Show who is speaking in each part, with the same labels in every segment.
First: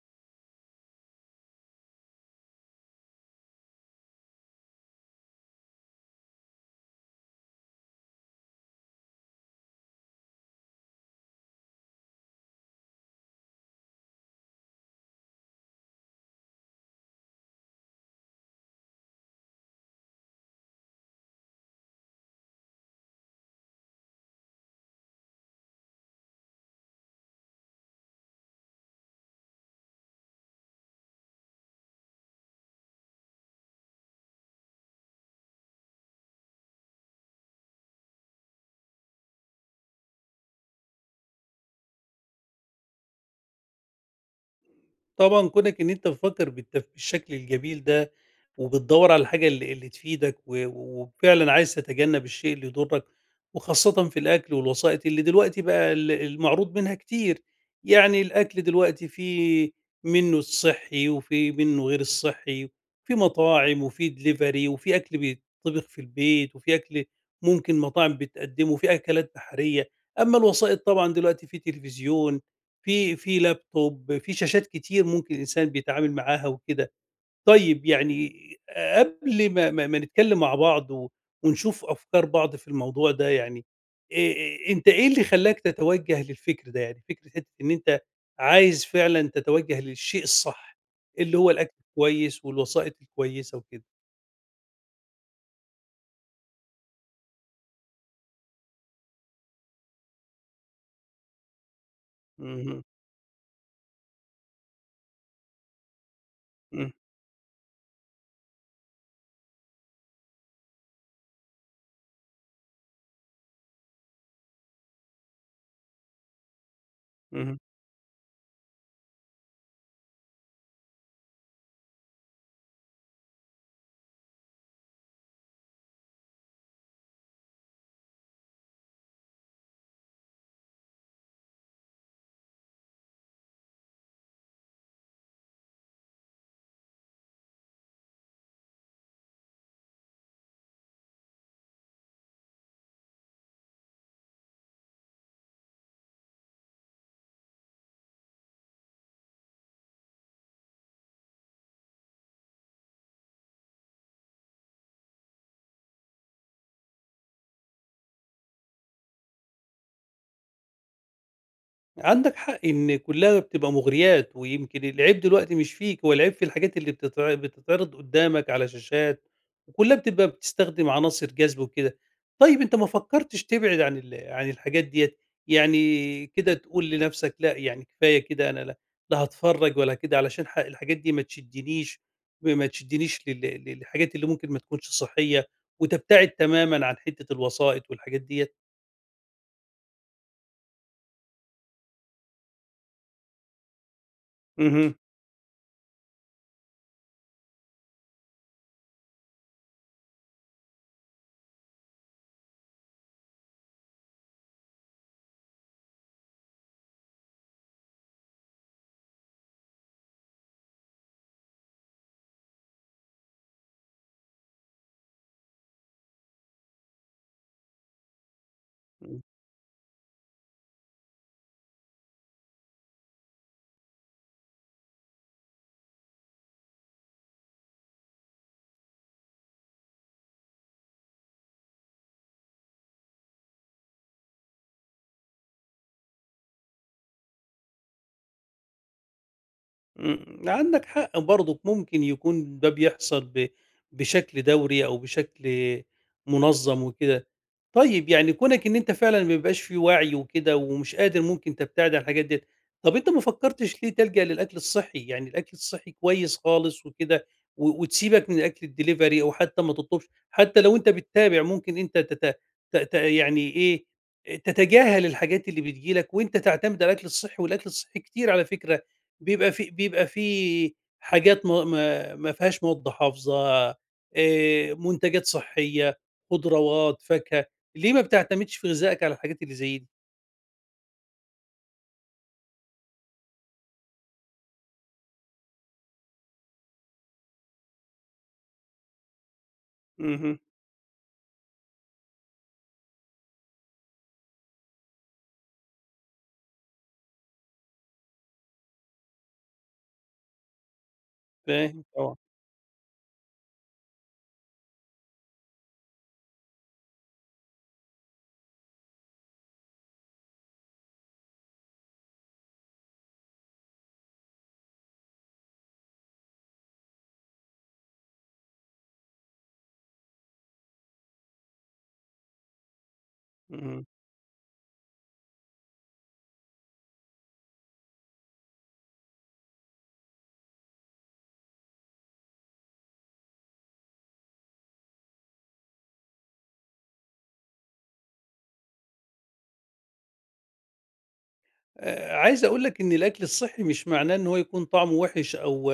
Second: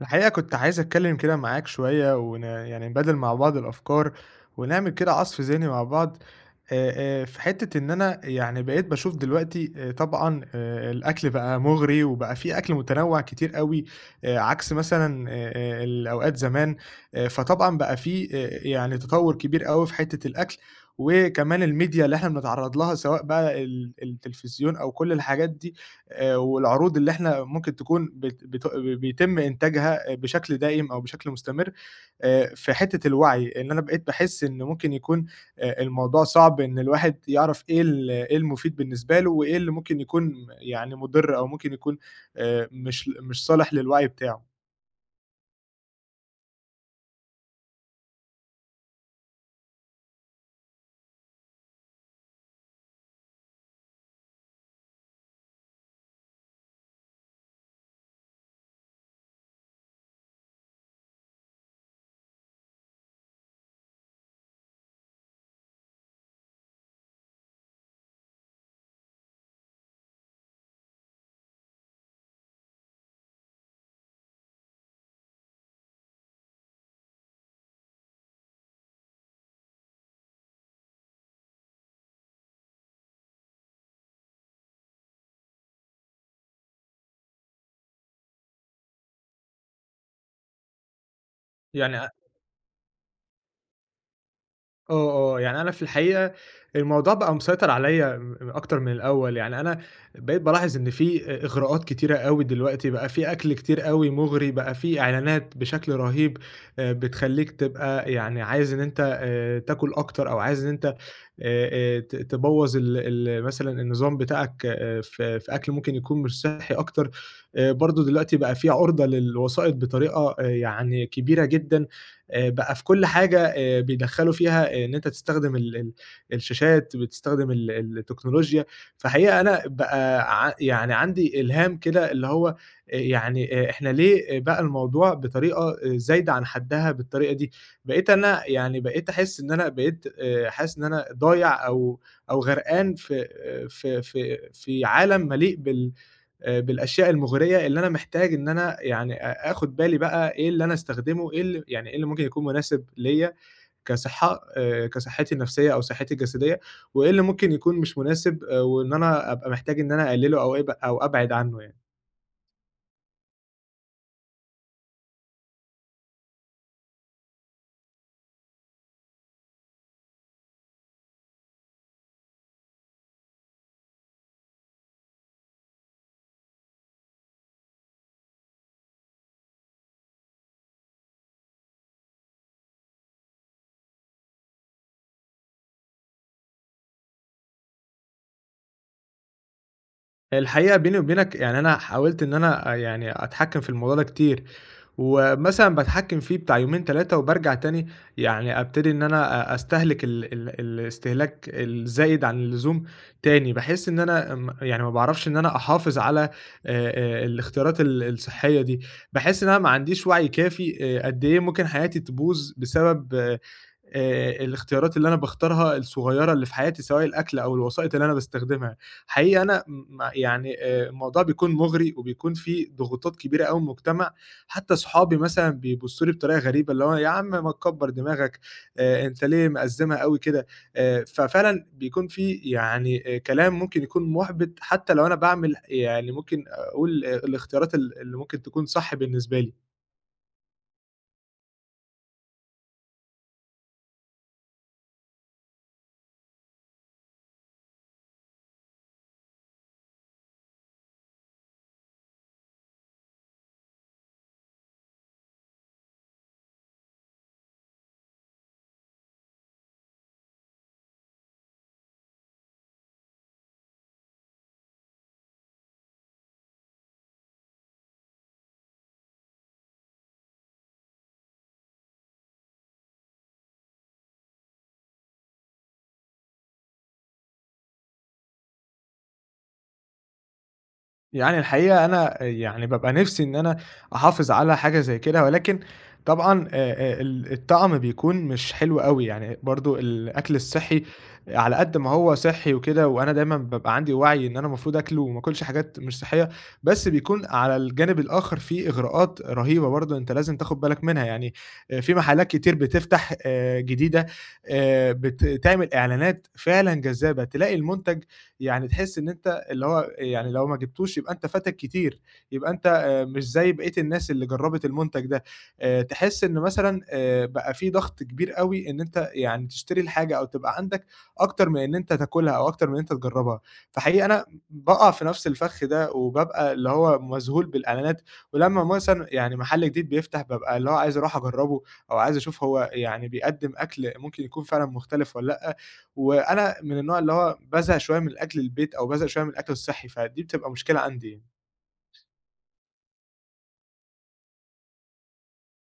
Speaker 1: الحقيقة كنت عايز أتكلم كده معاك شوية يعني نبادل مع بعض الأفكار، ونعمل كده عصف ذهني مع بعض. آآ، في حتة إن أنا يعني بقيت باشوف دلوقتي طبعًا، الأكل بقى مغري وبقى في أكل متنوع كتير أوي، عكس مثلًا الأوقات زمان. فطبعًا بقى في يعني تطور كبير أوي في حتة الأكل، وكمان الميديا اللي إحنا بنتعرض لها، سواء بقى التلفزيون أو كل الحاجات دي، والعروض اللي إحنا ممكن تكون بت بت بيتم إنتاجها آه، بشكل دائم أو بشكل مستمر. في حتّة الوعي، إن أنا بقيت باحس إن ممكن يكون الموضوع صعب، إن الواحد يعرف إيه إيه المفيد بالنسبة له وإيه اللي ممكن يكون يعني مُضِر، أو ممكن يكون مش صالح للوعي بتاعه.
Speaker 2: طبعًا كونك إن أنت بتفكّر بالشكل الجميل ده، وبتدوّر على الحاجة اللي تفيدك وفعلًا عايز تتجنّب الشيء اللي يضرّك، وخاصةً في الأكل والوسائط اللي دلوقتي بقى ال المعروض منها كتير، يعني الأكل دلوقتي في منّه الصحّي وفي منّه غير الصحّي، في مطاعم وفي delivery وفي أكل بيتطبخ في البيت، وفي أكل ممكن مطاعم بتقدّمه، وفي أكلات بحرية، أمّا الوسائط طبعًا دلوقتي في تلفزيون في لابتوب، في شاشات كتير ممكن الإنسان بيتعامل معاها وكده. طيب يعني قبل ما نتكلّم مع بعض ونشوف أفكار بعض في الموضوع ده يعني، أنت إيه اللي خلّاك تتوجّه للفكر ده؟ يعني فكرة حتّة إن أنت عايز فعلًا تتوجّه للشيء الصح، اللي هو الأكل
Speaker 1: يعني
Speaker 2: الكويس والوسائط الكويسة وكده.
Speaker 1: يعني أنا في الحقيقة الموضوع بقى مسيطر عليَّ أكتر من الأول، يعني أنا بقيت بالاحظ إن في إغراءات كتيرة أوي
Speaker 2: اهم،
Speaker 1: دلوقتي، بقى في أكل كتير أوي مغري، بقى في إعلانات بشكل رهيب
Speaker 2: إمم،
Speaker 1: بتخلّيك تبقى يعني عايز إن أنت تاكل أكتر، أو عايز إن أنت تبوّظ ال ال مثلًا النظام بتاعك في أكل ممكن يكون مش صحّي أكتر.
Speaker 2: اهم.
Speaker 1: برضه دلوقتي بقى في عُرضة للوسائط بطريقة يعني كبيرة جدًا. بقى في كل حاجة بيدخّلوا فيها آه، إن أنت تستخدم ال ال الشاشات، بتستخدم التكنولوجيا. فحقيقة أنا بقى يعني عندي إلهام كده، اللي هو يعني آه، إحنا ليه بقى الموضوع بطريقة آه، زايدة عن حدّها بالطريقة دي؟ بقيت أنا يعني بقيت أحس إن أنا بقيت حاسس إن أنا ضايع، أو أو غرقان في آه، في عالم مليء بالأشياء المُغرية، اللي أنا محتاج إن أنا يعني آخُد بالي بقى إيه اللي أنا أستخدمه، إيه يعني إيه اللي ممكن يكون مناسب ليّا كصحّتي النفسية أو صحّتي الجسدية، وإيه اللي ممكن يكون مش مناسب وإن أنا أبقى محتاج إن أنا أقلّله أو أبعد عنّه يعني.
Speaker 2: عندك حق إن كلّها بتبقى مغريات، ويمكن العيب دلوقتي مش فيك، هو العيب في الحاجات اللي بتتعرض قدّامك على شاشات، وكلّها بتبقى بتستخدم عناصر جذب وكده. طيب أنت ما فكّرتش تبعد عن الحاجات ديّة؟ يعني كده تقول لنَفْسك لأ، يعني كفاية كده أنا لا هاتفرّج ولا كده علشان الحاجات دي ما تشدّنيش، ما تشدّنيش للحاجات اللي ممكن ما تكونش صحّية، وتبتعد تمامًا عن حتّة الوسائط والحاجات ديّة؟
Speaker 1: الحقيقة بيني وبينك يعني أنا حاولت إن أنا يعني أتحكّم في الموضوع ده كتير،
Speaker 2: اهم.
Speaker 1: ومثلًا باتحكّم فيه بتاع يومين 3 وبارجع تاني، يعني أبتدي إن أنا أستهلك ال ال الاستهلاك الزايد عن اللزوم تاني. باحس إن أنا يعني ما باعرفش إن أنا أحافظ على الاختيارات الصحية دي، باحس إن أنا ما عنديش وعي كافي قد إيه ممكن حياتي تبوظ بسبب الاختيارات اللي أنا باختارها الصغيّرة اللي في حياتي، سواء الأكل أو الوسائط اللي أنا باستخدمها. حقيقي أنا يعني الموضوع بيكون مُغري وبيكون فيه ضغوطات كبيرة أوي من المجتمع، حتى صحابي مثلًا بيبصّوا لي بطريقة غريبة، اللي هو يا عم ما تكبّر دماغك، أنت ليه مأزّمها أوي كده؟ ففعلًا بيكون في يعني كلام ممكن يكون مُحبِط، حتى لو أنا باعمل يعني ممكن أقول آه، الاختيارات اللي ممكن تكون صح بالنسبة لي.
Speaker 2: إمم، عندك حق برضك ممكن يكون ده بيحصل بشكل دوري أو بشكل منظم وكده. طيب يعني كونك إن أنت فعلًا ما بيبقاش في وعي وكده ومش قادر ممكن تبتعد عن الحاجات ديّة، طب أنت ما فكرتش ليه تلجأ للأكل الصحي؟ يعني الأكل الصحي كويس خالص وكده وتسيبك من أكل الدليفري أو حتى ما تطلبش، حتى لو أنت بتتابع ممكن أنت تت ت ت يعني إيه، تتجاهل الحاجات اللي بتيجي لك وأنت تعتمد على الأكل الصحي، والأكل الصحي كتير على فكرة. بيبقى في في حاجات ما فيهاش مواد حافظة، منتجات صحية، خضروات، فاكهة، ليه ما بتعتمدش في غذائك على الحاجات اللي زي دي؟
Speaker 1: يعني الحقيقة أنا يعني بابقى نِفْسي إن أنا أحافظ على حاجة زي كده، ولكن طبعًا الطعم بيكون مش حلو أوي، يعني برضه الأكل
Speaker 2: اهم،
Speaker 1: الصحّي على قد ما هو صحّي وكده، وأنا دايمًا بابقى عندي وَعي إن أنا المفروض آكله وما آكلش حاجات مش صحّية، بس بيكون على الجانب الآخر في إغراءات رهيبة برضه أنت لازم تاخُد بالك منها. يعني
Speaker 2: فاهم
Speaker 1: في
Speaker 2: طبعًا،
Speaker 1: محلات كتير بتفتح جديدة، تعمل إعلانات فعلًا جذابة، تلاقي المنتج، يعني تحس إن أنت اللي هو يعني لو ما جبتوش يبقى أنت فاتك كتير، يبقى أنت مش زي بقية الناس اللي جرّبت المنتج ده. تحس إن مثلًا بقى في ضغط كبير أوي إن أنت يعني تشتري الحاجة، أو تبقى عندك أكتر من إن أنت تاكلها، أو أكتر من إن أنت تجرّبها.
Speaker 2: اهم.
Speaker 1: فحقيقي أنا باقع في نفس الفخ ده، وبابقى اللي هو مذهول بالإعلانات. ولمّا مثلًا يعني محل جديد بيفتح بابقى اللي هو عايز أروح أجرّبه، أو عايز أشوف هو يعني بيقدّم أكل ممكن يكون فعلًا مختلف والّا لأ. وأنا من النوع اللي هو بازهق شوية من الأكل البيت، أو بازهق شوية من الأكل الصحّي، فدي بتبقى مشكلة عندي يعني.
Speaker 2: عايز أقول لك إن الأكل الصحّي مش معناه إن هو يكون طعمه وِحِش أو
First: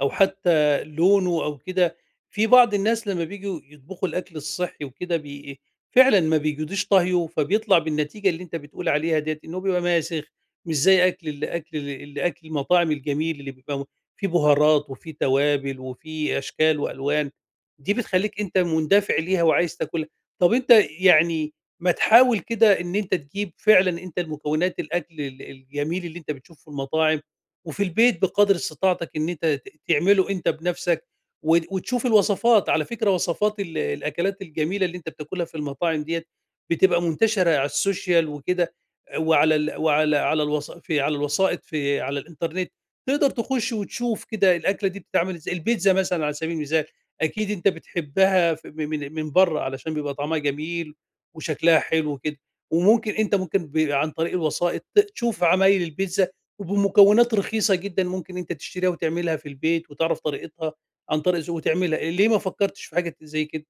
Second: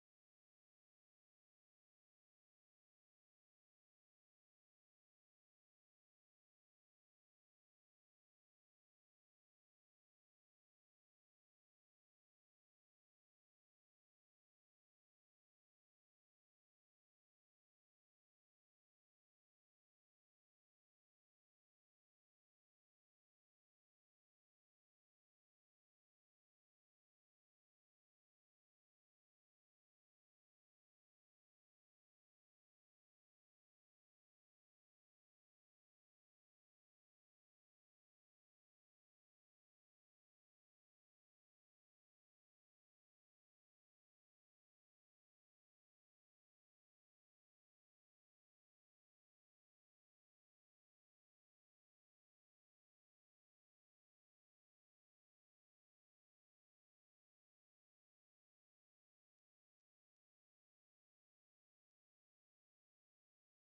Speaker 2: أو حتى لونه أو كده، في بعض الناس لمّا بييجوا يطبخوا الأكل الصحّي وكده فعلًا ما بيجودش طهيه، فبيطلع بالنتيجة اللي أنت بتقول عليها ديّة، إن هو بيبقى ماسخ، مش زي أكل المطاعم الجميل اللي بيبقى فيه بهارات وفيه توابل وفيه أشكال وألوان، دي بتخلّيك أنت مندفع ليها وعايز تاكلها. طَب أنت يعني ما تحاول كده إن أنت تجيب فعلًا أنت المكونات الأكل ال الجميل اللي أنت بتشوفه في المطاعم، وفي البيت بقدر استطاعتك إن أنت تعمله أنت بنفسك، وتشوف الوصفات، على فكرة وصفات ال الأكلات الجميلة اللي أنت بتاكلها في المطاعم ديّة، بتبقى منتشرة على السوشيال وكده، وعلى ال وعلى على الوث في على الوثائق على الإنترنت، تقدر تخش وتشوف كده الأكلة دي بتتعمل إزاي، البيتزا مثلًا على سبيل المثال، أكيد أنت بتحبها ف م من من برّه علشان بيبقى طعمها جميل وشكلها حلو وكده، وممكن أنت ممكن ب عن طريق الوسائط تشوف عمايل البيتزا، وبمكونات رخيصة جدًا ممكن أنت تشتريها وتعملها في البيت وتعرف طريقتها عن طريق ذوق وتعملها، ليه ما فكرتش في حاجة زي كده؟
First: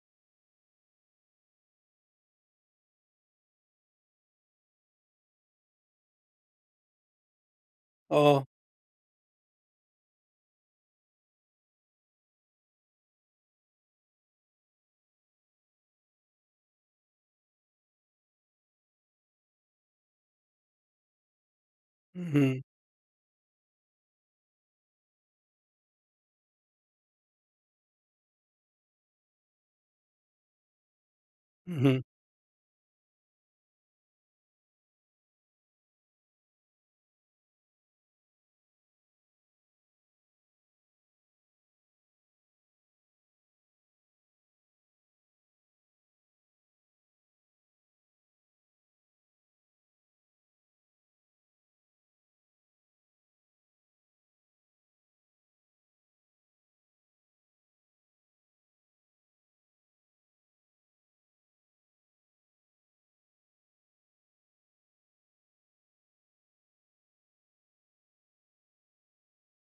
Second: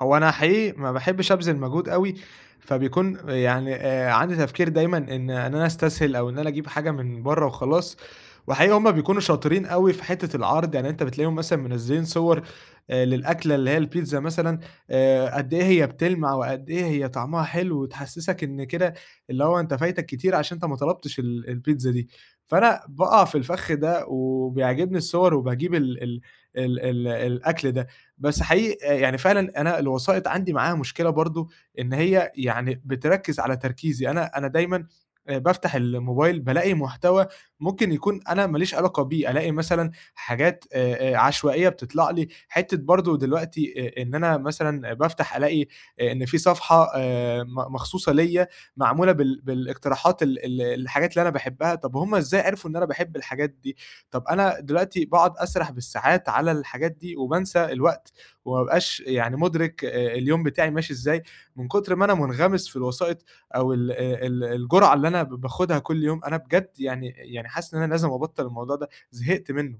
Speaker 1: هو أنا حقيقي ما باحبش أبذل مجهود أوي، فبيكون يعني عندي تفكير دايمًا إن أنا أستسهل، أو إن أنا أجيب حاجة من برّه وخلاص.
Speaker 2: آه،
Speaker 1: وحقيقي هُم بيكونوا شاطرين أوي في حتة العرض، يعني أنت بتلاقيهم مثلًا منزّلين صور للأكلة اللي هي البيتزا مثلًا، قد إيه هي بتلمع وقد إيه هي طعمها حلو، وتحسّسك إن كده اللي هو أنت فايتك كتير عشان أنت ما طلبتش البيتزا دي.
Speaker 2: اهم،
Speaker 1: فأنا باقع في الفخ ده وبيعجبني الصور، وباجيب ال ال ال ال الأكل ده. بس حقيقي آه، يعني فعلًا أنا الوسائط عندي معاها مشكلة برضه، إن
Speaker 2: اهم.
Speaker 1: هي يعني بتركّز على تركيزي. أنا دايمًا بافتح الموبايل بالاقي محتوى ممكن يكون أنا ما ليش علاقة بيه، ألاقي مثلًا حاجات عشوائية بتطلع لي. حتّة برضه دلوقتي إن أنا مثلًا بافتح ألاقي إن في صفحة مخصوصة ليّا، معمولة بالاقتراحات ال ال الحاجات اللي أنا باحبها. طَب هُم إزاي عرفوا إن أنا باحب الحاجات دي؟ طَب أنا دلوقتي باقعد أسرح بالساعات على الحاجات دي وبانسى الوقت، وما أبقاش يعني مُدرك اليوم بتاعي ماشي إزاي، من كتر ما أنا منغمس في الوسائط، أو آه، الجُرعة اللي أنا باخدها كل يوم. أنا بجد يعني حاسس إن أنا لازم أبطّل الموضوع ده، زهقت منه.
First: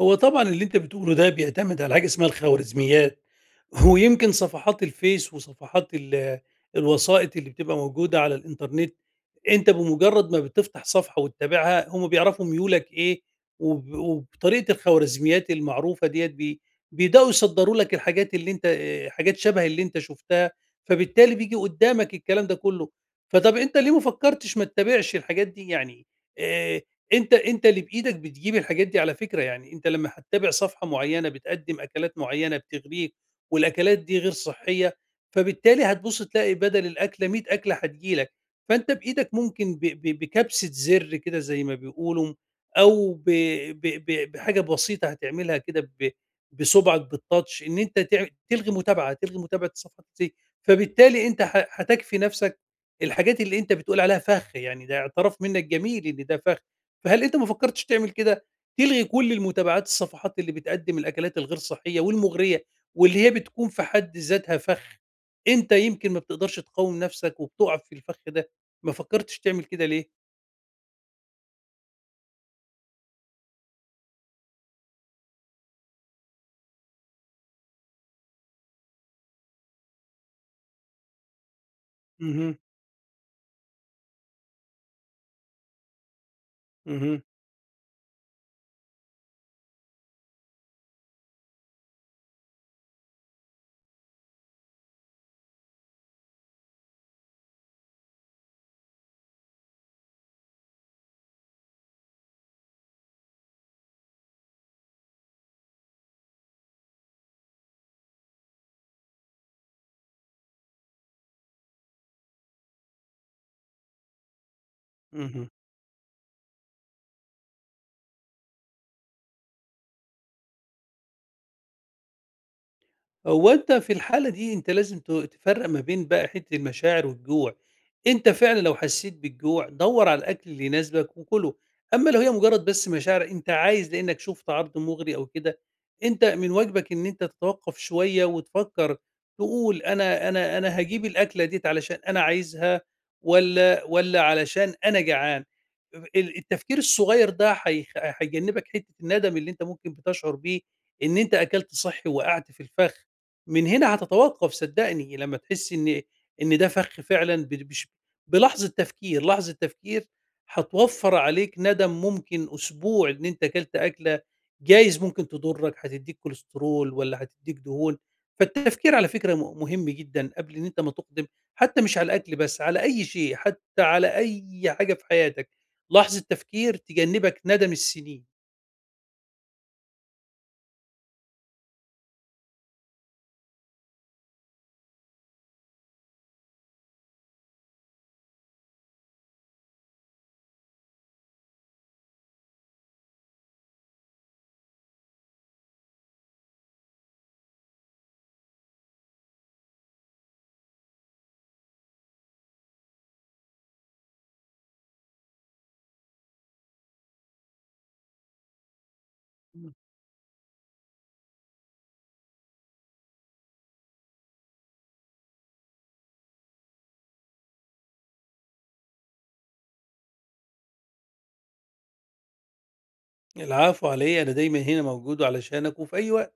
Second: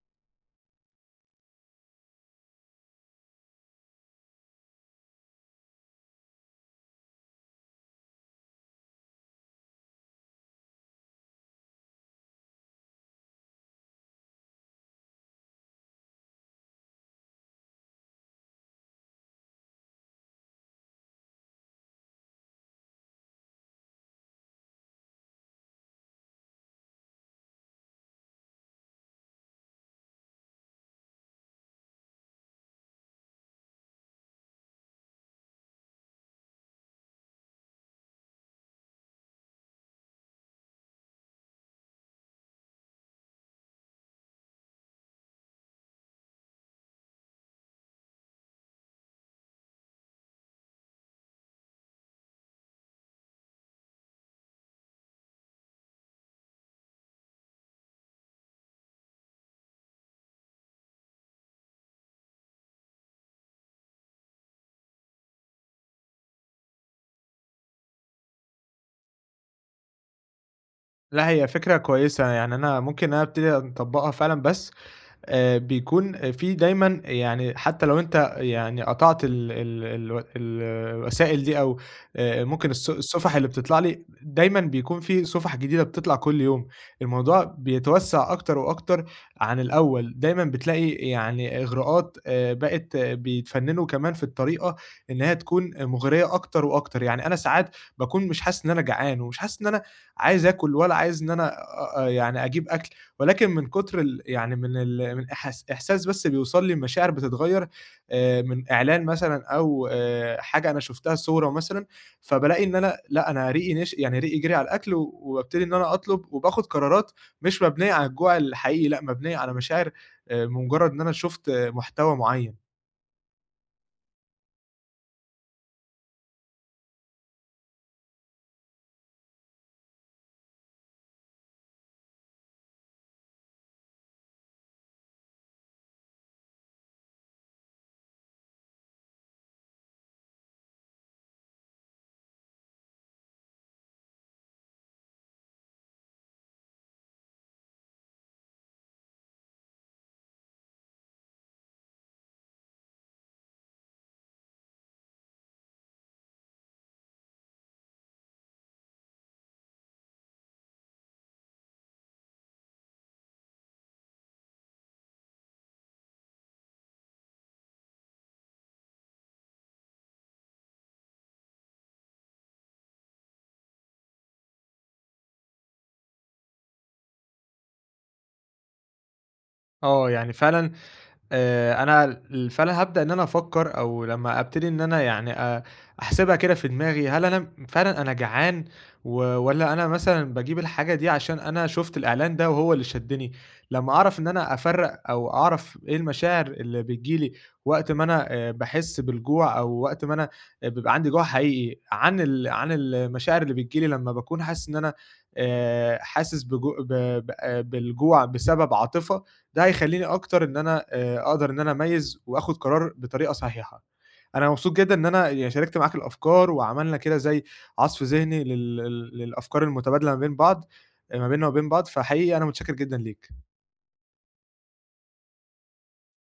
Speaker 2: هو طبعًا اللي أنت بتقوله ده بيعتمد على حاجة اسمها الخوارزميات، ويمكن صفحات الفيس وصفحات ال الوسائط اللي بتبقى موجودة على الإنترنت أنت بمجرد ما بتفتح صفحة وتتابعها هم بيعرفوا ميولك إيه وبطريقة الخوارزميات المعروفة ديّة بيبدؤوا يصدّروا لك الحاجات اللي أنت حاجات شبه اللي أنت شُفتها، فبالتالي بييجي قدّامك الكلام ده كُلّه. فطَب أنت ليه ما فكّرتش ما تتابعش الحاجات دي؟ يعني آآ أنت اللي بإيدك بتجيب الحاجات دي على فكرة، يعني أنت لمّا هتتابع صفحة معيّنة بتقدّم أكلات معيّنة بتغريك والأكلات دي غير صحّية، فبالتالي هتبُص تلاقي بدل الأكلة، 100 أكلة هتيجي لك. فأنت بإيدك ممكن ب ب بكبسة زر كده زي ما بيقولوا، أو ب ب ب بحاجة بسيطة هتعملها كده بصُبعك بالtouch إن أنت تلغي متابعة، تلغي متابعة الصفحات دي، فبالتالي أنت هتكفي نفسك الحاجات اللي أنت بتقول عليها فخ، يعني ده اعتراف منّك جميل إن ده فخ، فهل أنت ما فكّرتش تعمل كده، تلغي كل المتابعات الصفحات اللي بتقدّم الأكلات الغير صحية والمُغرية، واللي هي بتكون في حد ذاتها فخ، أنت يمكن ما بتقدرش تقاوم نفسك وبتُقع في الفخ ده. ما فكّرتش تعمل كده ليه؟
Speaker 1: لأ، هي فكرة كويسة، يعني أنا ممكن إن أنا أبتدي أطبّقها فعلًا، بس بيكون في دايمًا، يعني حتى لو أنت يعني قطعت ال ال الو الوسائل دي، أو
Speaker 2: اهم،
Speaker 1: ممكن الصفح اللي بتطلع لي، دايمًا بيكون في صفح جديدة بتطلع كل يوم.
Speaker 2: اهم،
Speaker 1: الموضوع بيتوسّع أكتر وأكتر عن الأول، دايمًا بتلاقي يعني إغراءات بقت آه، بيتفنّنوا كمان في الطريقة إن هي تكون مغرية أكتر وأكتر. يعني أنا ساعات باكون مش حاسس إن أنا جعان ومش حاسس إن أنا عايز آكل، ولا عايز إن أنا يعني أجيب أكل، ولكن من كتر يعني من من إحساس بس بيوصل لي المشاعر بتتغيّر من إعلان مثلًا، أو حاجة أنا شُفتها صورة مثلًا. فبالاقي إن أنا لأ، أنا ريقي يعني ريقي جري على الأكل، و
Speaker 2: اهم.
Speaker 1: وبابتدي إن أنا أطلب وباخُد قرارات مش مبنية على الجوع الحقيقي، لأ، مبنية على مشاعر بمجرد إن أنا شُفت محتوى معيّن.
Speaker 2: هو أنت في الحالة دي أنت لازم تفرّق ما بين بقى حتّة المشاعر والجوع، أنت فعلًا لو حسّيت بالجوع دَوّر على الأكل اللي يناسبك وكُله، أمّا لو هي مجرّد بس مشاعر أنت عايز لإنّك شُفت عرض مُغري أو كده، أنت من واجبك إن أنت تتوقّف شوية وتفكّر، تقول أنا هاجيب الأكلة ديّة علشان أنا عايزها والّا علشان أنا جعان، اب ال التفكير الصغيّر ده هيجنّبك حتّة الندم اللي أنت ممكن بتشعر بيه إن أنت أكلت صحّي ووقعت في الفخ. من هنا هتتوقّف صدّقني، لمّا تحسّي إن ده فَخ فعلًا ب بش بلحظة تفكير، لحظة تفكير هتوفّر عليك ندم ممكن أسبوع إن أنت كلت أكلة جايز ممكن تضُرّك، هتدّيك كوليسترول والّا هتدّيك دهون، فالتفكير على فكرة مهم جدًا قبل إن أنت ما تُقدم، حتى مش على الأكل بس، على أي شيء، حتى على أي حاجة في حياتك، لحظة تفكير تجنّبك ندم السِنين.
Speaker 1: آه، يعني فعلًا أنا ال فأنا هابدأ إن أنا أفكّر، أو لمّا أبتدي إن أنا يعني أحسبها كده في دماغي، هل أنا فعلًا أنا جعان، والّا أنا مثلًا باجيب الحاجة دي عشان أنا شُفت الإعلان ده وهو اللي شدّني؟ لمّا أعرف إن أنا أفرّق، أو أعرف إيه المشاعر اللي بتيجي لي وقت ما أنا باحس بالجوع، أو وقت ما أنا بيبقى عندي جوع حقيقي، عن عن المشاعر اللي بتيجي لي لمّا باكون حاسس إن أنا حاسس بجو ب ب آه، بالجوع بسبب عاطفة، ده
Speaker 2: إمم.
Speaker 1: هيخلّيني أكتر إن أنا أقدر إن أنا أميّز وآخُد قرار بطريقة صحيحة. أنا مبسوط جدًا إن أنا يعني شاركت معاك الأفكار، وعملنا كده زي عَصْف ذهني لل لل للأفكار المتبادلة ما بين بعض، ما بيننا وما بين بعض، فحقيقي أنا متشكّر جدًا ليك.
Speaker 2: العفو على إيه، أنا دايمًا هنا موجود علشانك وفي أي وقت.